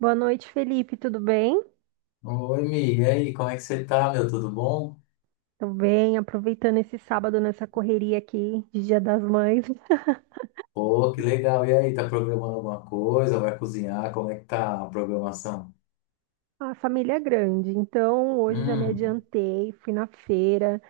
Boa noite, Felipe. Tudo bem? Oi, Mi, e aí, como é que você tá, meu? Tudo bom? Tudo bem, aproveitando esse sábado nessa correria aqui de Dia das Mães. Pô, que legal. E aí, tá programando alguma coisa? Vai cozinhar? Como é que tá a programação? A família é grande, então hoje eu já me Hum, adiantei, fui na feira,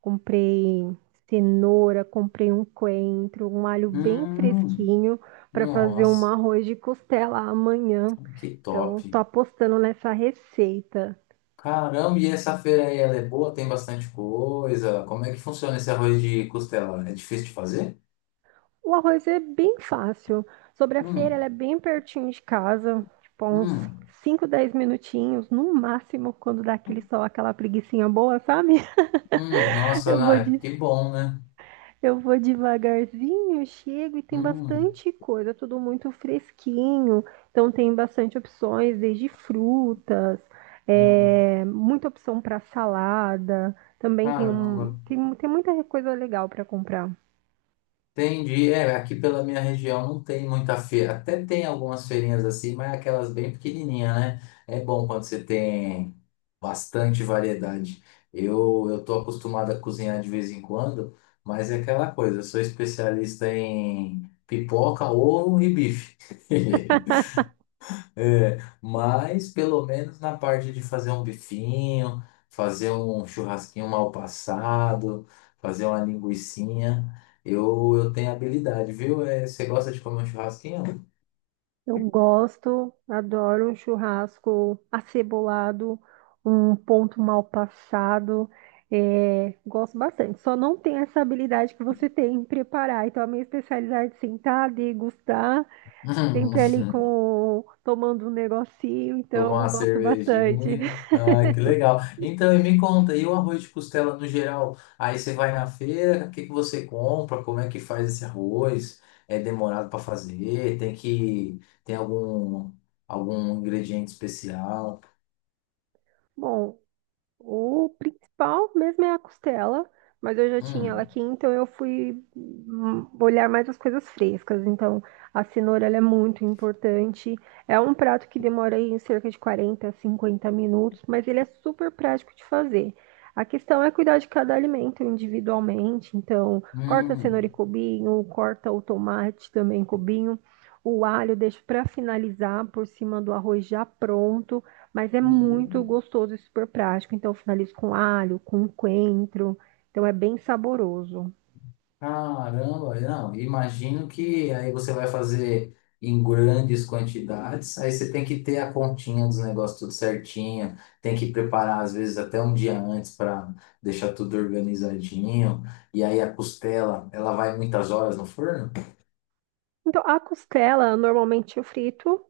comprei cenoura, comprei um coentro, um alho bem hum, fresquinho para fazer um nossa, arroz de costela amanhã. que top. Então, tô apostando nessa receita. Caramba, e essa feira aí, ela é boa? Tem bastante coisa? Como é que funciona esse arroz de costela? É difícil de fazer? O arroz é bem fácil. Sobre a feira, ela Hum, é bem pertinho de casa, tipo uns hum, 5, 10 minutinhos, no máximo, quando dá aquele sol, aquela preguicinha boa, sabe? Nossa, Eu vou Ana, de, que bom, né? eu vou devagarzinho, chego e tem Hum, bastante coisa, tudo muito fresquinho. Então tem bastante opções, desde frutas, não, muita opção para salada. Também tem, caramba. um, tem, tem muita coisa legal para comprar. Entendi. É, aqui pela minha região não tem muita feira. Até tem algumas feirinhas assim, mas aquelas bem pequenininhas, né? É bom quando você tem bastante variedade. Eu tô acostumado a cozinhar de vez em quando, mas é aquela coisa, eu sou especialista em pipoca, ovo e bife. É, mas pelo menos na parte de fazer um bifinho, fazer um churrasquinho mal passado, fazer uma linguicinha, eu tenho habilidade, viu? É, você gosta de comer um churrasquinho? Eu gosto, adoro um churrasco acebolado, um ponto mal passado. Gosto bastante. Só não tenho essa habilidade que você tem em preparar. Então, a minha especialidade é sentar, degustar, Hum. sempre ali com tomando um negocinho. Tomar Então, uma gosto bastante. cervejinha. Ah, que legal. Então, e me conta, e o arroz de costela no geral? Aí você vai na feira, o que que você compra? Como é que faz esse arroz? É demorado para fazer? Tem que tem algum ingrediente especial? Bom, o principal mesmo é a costela, mas eu já tinha ela Hum, aqui, então eu fui olhar mais as coisas frescas. Então, a cenoura ela é muito importante. É um prato que demora aí cerca de 40, 50 minutos, mas ele é super prático de fazer. A questão é cuidar de cada alimento individualmente. Então, corta a cenoura em hum, cubinho, corta o tomate também em cubinho. O alho deixo para finalizar por cima do arroz já pronto. Mas é muito hum. gostoso e super prático. Então, eu finalizo com alho, com coentro. Então, é bem saboroso. Caramba, não, imagino que aí você vai fazer em grandes quantidades, aí você tem que ter a continha dos negócios tudo certinho, tem que preparar às vezes até um dia antes para deixar tudo organizadinho, e aí a costela, ela vai muitas horas no forno? Então, a costela, normalmente eu frito,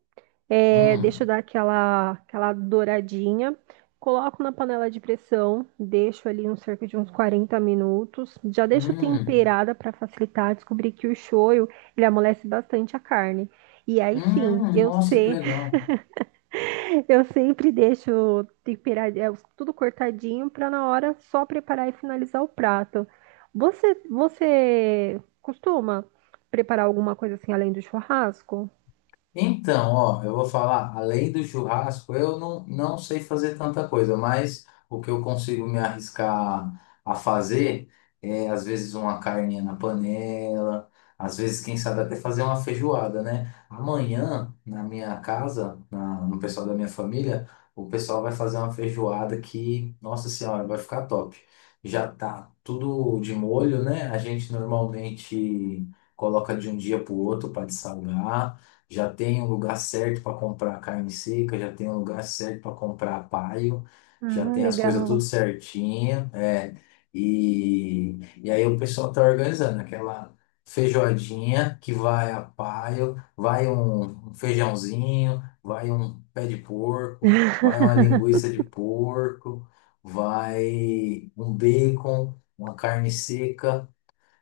deixo Hum, dar aquela douradinha, coloco na panela de pressão, deixo ali uns cerca de uns 40 minutos, já deixo hum, temperada para facilitar. Descobri que o shoyu, ele amolece bastante a carne. E aí sim, eu nossa, que sei legal. Eu sempre deixo temperar, tudo cortadinho para na hora só preparar e finalizar o prato. Você costuma preparar alguma coisa assim além do churrasco? Então, ó, eu vou falar, além do churrasco, eu não, não sei fazer tanta coisa, mas o que eu consigo me arriscar a fazer é, às vezes, uma carninha na panela, às vezes, quem sabe, até fazer uma feijoada, né? Amanhã, na minha casa, no pessoal da minha família, o pessoal vai fazer uma feijoada que, nossa senhora, vai ficar top. Já tá tudo de molho, né? A gente normalmente coloca de um dia pro outro para dessalgar. Já tem um lugar certo para comprar carne seca, já tem um lugar certo para comprar paio, já Ah, tem as coisas tudo legal. certinho, é. E aí o pessoal tá organizando aquela feijoadinha que vai a paio, vai um feijãozinho, vai um pé de porco, vai uma linguiça de porco, vai um bacon, uma carne seca,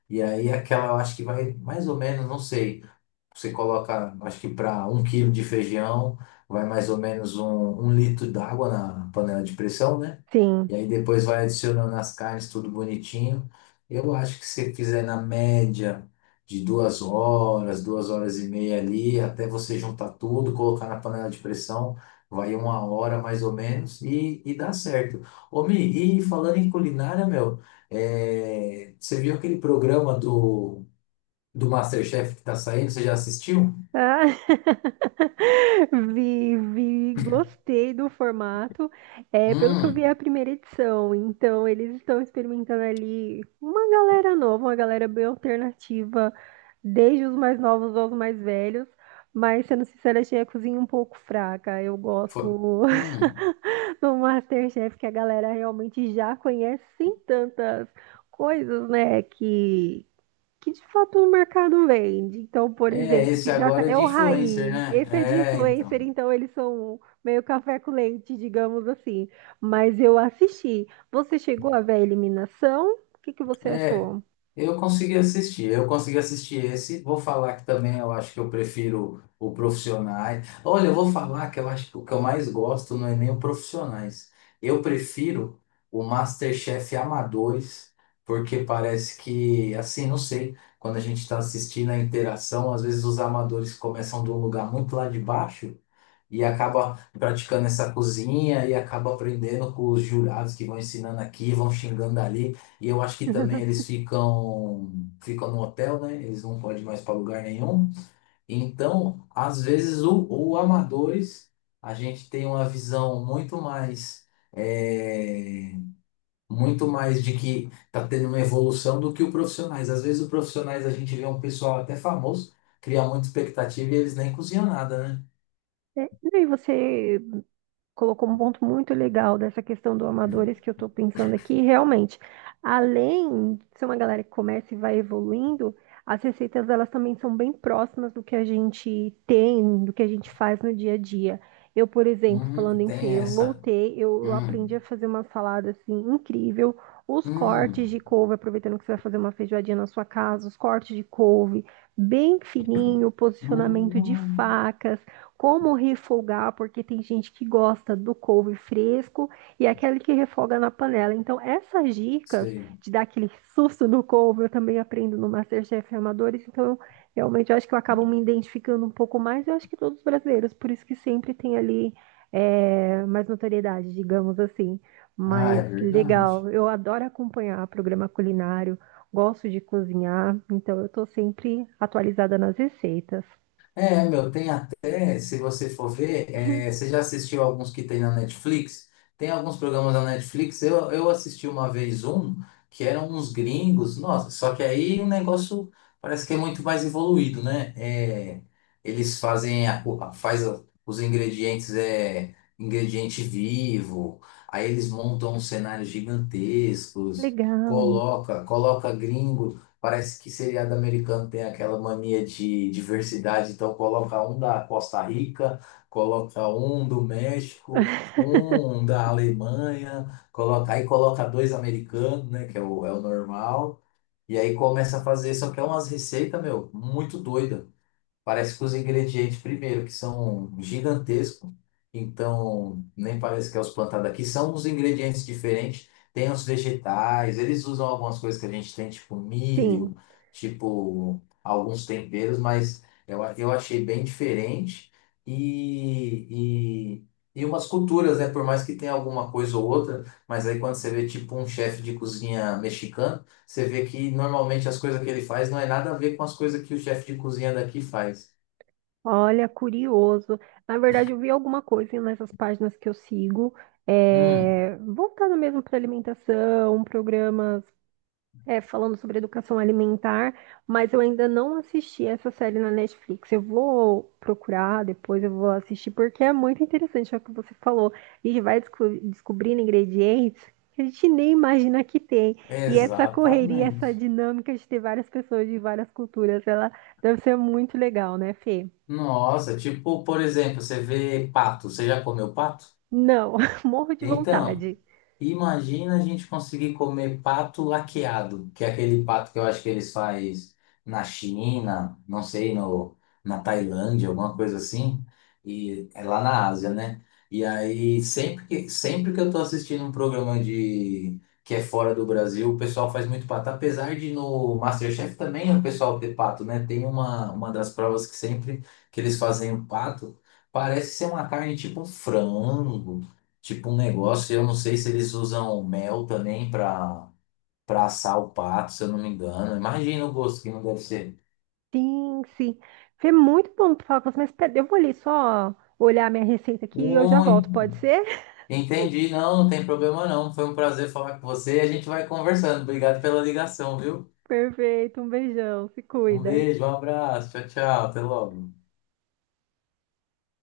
e aí aquela eu acho que vai mais ou menos, não sei. Você coloca, acho que para um quilo de feijão, vai mais ou menos um litro d'água na panela de pressão, né? E Sim. aí depois vai adicionando as carnes, tudo bonitinho. Eu acho que se fizer na média de 2 horas, 2 horas e meia ali, até você juntar tudo, colocar na panela de pressão, vai uma hora mais ou menos e dá certo. Ô, Mi, e falando em culinária, meu, é, você viu aquele programa do MasterChef que tá saindo? Você já assistiu? Ah, vi, vi, gostei do formato. É, pelo que eu vi, é a Hum, primeira edição. Então, eles estão experimentando ali uma galera nova, uma galera bem alternativa, desde os mais novos aos mais velhos. Mas, sendo sincera, achei a cozinha um pouco fraca. Eu gosto foi. Hum, do MasterChef, que a galera realmente já conhece sem tantas coisas, né, que de fato o mercado vende. Então, por é, exemplo, esse que já agora é é de o influencer, raiz. né? Esse é de É, influencer, então. então eles são meio café com leite, digamos assim. Mas eu assisti. Você chegou a ver a eliminação? O que que você É, achou? eu consegui assistir esse. Vou falar que também eu acho que eu prefiro o Profissionais. Olha, eu vou falar que eu acho que o que eu mais gosto não é nem o Profissionais. Eu prefiro o MasterChef Amadores, porque parece que, assim, não sei, quando a gente está assistindo a interação, às vezes os amadores começam de um lugar muito lá de baixo. E acaba praticando essa cozinha e acaba aprendendo com os jurados que vão ensinando aqui, vão xingando ali. E eu acho que também eles ficam no hotel, né? Eles não podem mais para lugar nenhum. Então, às vezes o amadores a gente tem uma visão é, muito mais de que tá tendo uma evolução do que o profissionais. Às vezes o profissionais a gente vê um pessoal até famoso, cria muita expectativa e eles nem cozinham nada, né? É, e aí você colocou um ponto muito legal dessa questão do amadores que eu estou pensando aqui. E, realmente, além de ser uma galera que começa e vai evoluindo, as receitas elas também são bem próximas do que a gente tem, do que a gente faz no dia a dia. Eu, por exemplo, falando em Tem feira, eu essa. voltei, eu aprendi Hum, a fazer uma salada assim incrível. Os hum, cortes de couve, aproveitando que você vai fazer uma feijoadinha na sua casa, os cortes de couve bem fininho, hum, hum, posicionamento de hum. faca, como refogar, porque tem gente que gosta do couve fresco e aquele que refoga na panela. Então, essas dicas Sei. de dar aquele susto no couve, eu também aprendo no MasterChef Amadores. Então, eu, realmente, eu acho que eu acabo me identificando um pouco mais. Eu acho que todos os brasileiros, por isso que sempre tem ali mais notoriedade, digamos assim. Ah, é Mas verdade. legal, eu adoro acompanhar programa culinário, gosto de cozinhar, então eu estou sempre atualizada nas receitas. É, meu, tem até, se você for ver, você já assistiu alguns que tem na Netflix? Tem alguns programas da Netflix, eu assisti uma vez um, que eram uns gringos, nossa, só que aí o negócio parece que é muito mais evoluído, né? É, eles fazem a, o- a- faz a- os ingredientes, ingrediente vivo, aí eles montam uns cenários gigantescos, Legal. coloca gringo. Parece que seriado americano tem aquela mania de diversidade, então coloca um da Costa Rica, coloca um do México, um da Alemanha, aí coloca dois americanos, né, que é o normal, e aí começa a fazer, só que é umas receitas, meu, muito doida. Parece que os ingredientes, primeiro, que são gigantescos, então nem parece que é os plantados aqui, são uns ingredientes diferentes. Tem os vegetais, eles usam algumas coisas que a gente tem, tipo Sim, milho, tipo alguns temperos, mas eu achei bem diferente. E, e, e umas culturas, né? Por mais que tenha alguma coisa ou outra, mas aí quando você vê, tipo, um chefe de cozinha mexicano. Você vê que normalmente as coisas que ele faz não é nada a ver com as coisas que o chefe de cozinha daqui faz. olha, curioso. Na verdade, eu vi alguma coisa nessas páginas que eu sigo, Hum, voltando mesmo para alimentação, programas, falando sobre educação alimentar, mas eu ainda não assisti essa série na Netflix. Eu vou procurar, depois eu vou assistir, porque é muito interessante é o que você falou. A gente vai descobrindo ingredientes que a gente nem imagina que tem. E essa correria, essa exatamente. dinâmica de ter várias pessoas de várias culturas, ela deve ser muito legal, né, Fê? Nossa, tipo, por exemplo, você vê pato. Você já comeu pato? Não, morro de Então. vontade. Imagina a gente conseguir comer pato laqueado, que é aquele pato que eu acho que eles faz na China, não sei, no, na Tailândia, alguma coisa assim, e é lá na Ásia, né? E aí, sempre que eu tô assistindo um programa de que é fora do Brasil, o pessoal faz muito pato. Apesar de no MasterChef também o pessoal ter pato, né? Tem uma das provas que sempre que eles fazem o pato, parece ser uma carne tipo um frango, tipo um negócio, eu não sei se eles usam mel também para assar o pato, se eu não me engano. Imagina o gosto que não deve ser. Sim, sim. Foi muito bom tu falar com você, mas pera, eu vou ali só olhar minha receita aqui e eu já Ui, volto, pode ser? entendi, não, não tem problema não. Foi um prazer falar com você e a gente vai conversando. Obrigado pela ligação, viu? Perfeito, um beijão, se Um cuida. beijo, um abraço, tchau, tchau, até logo.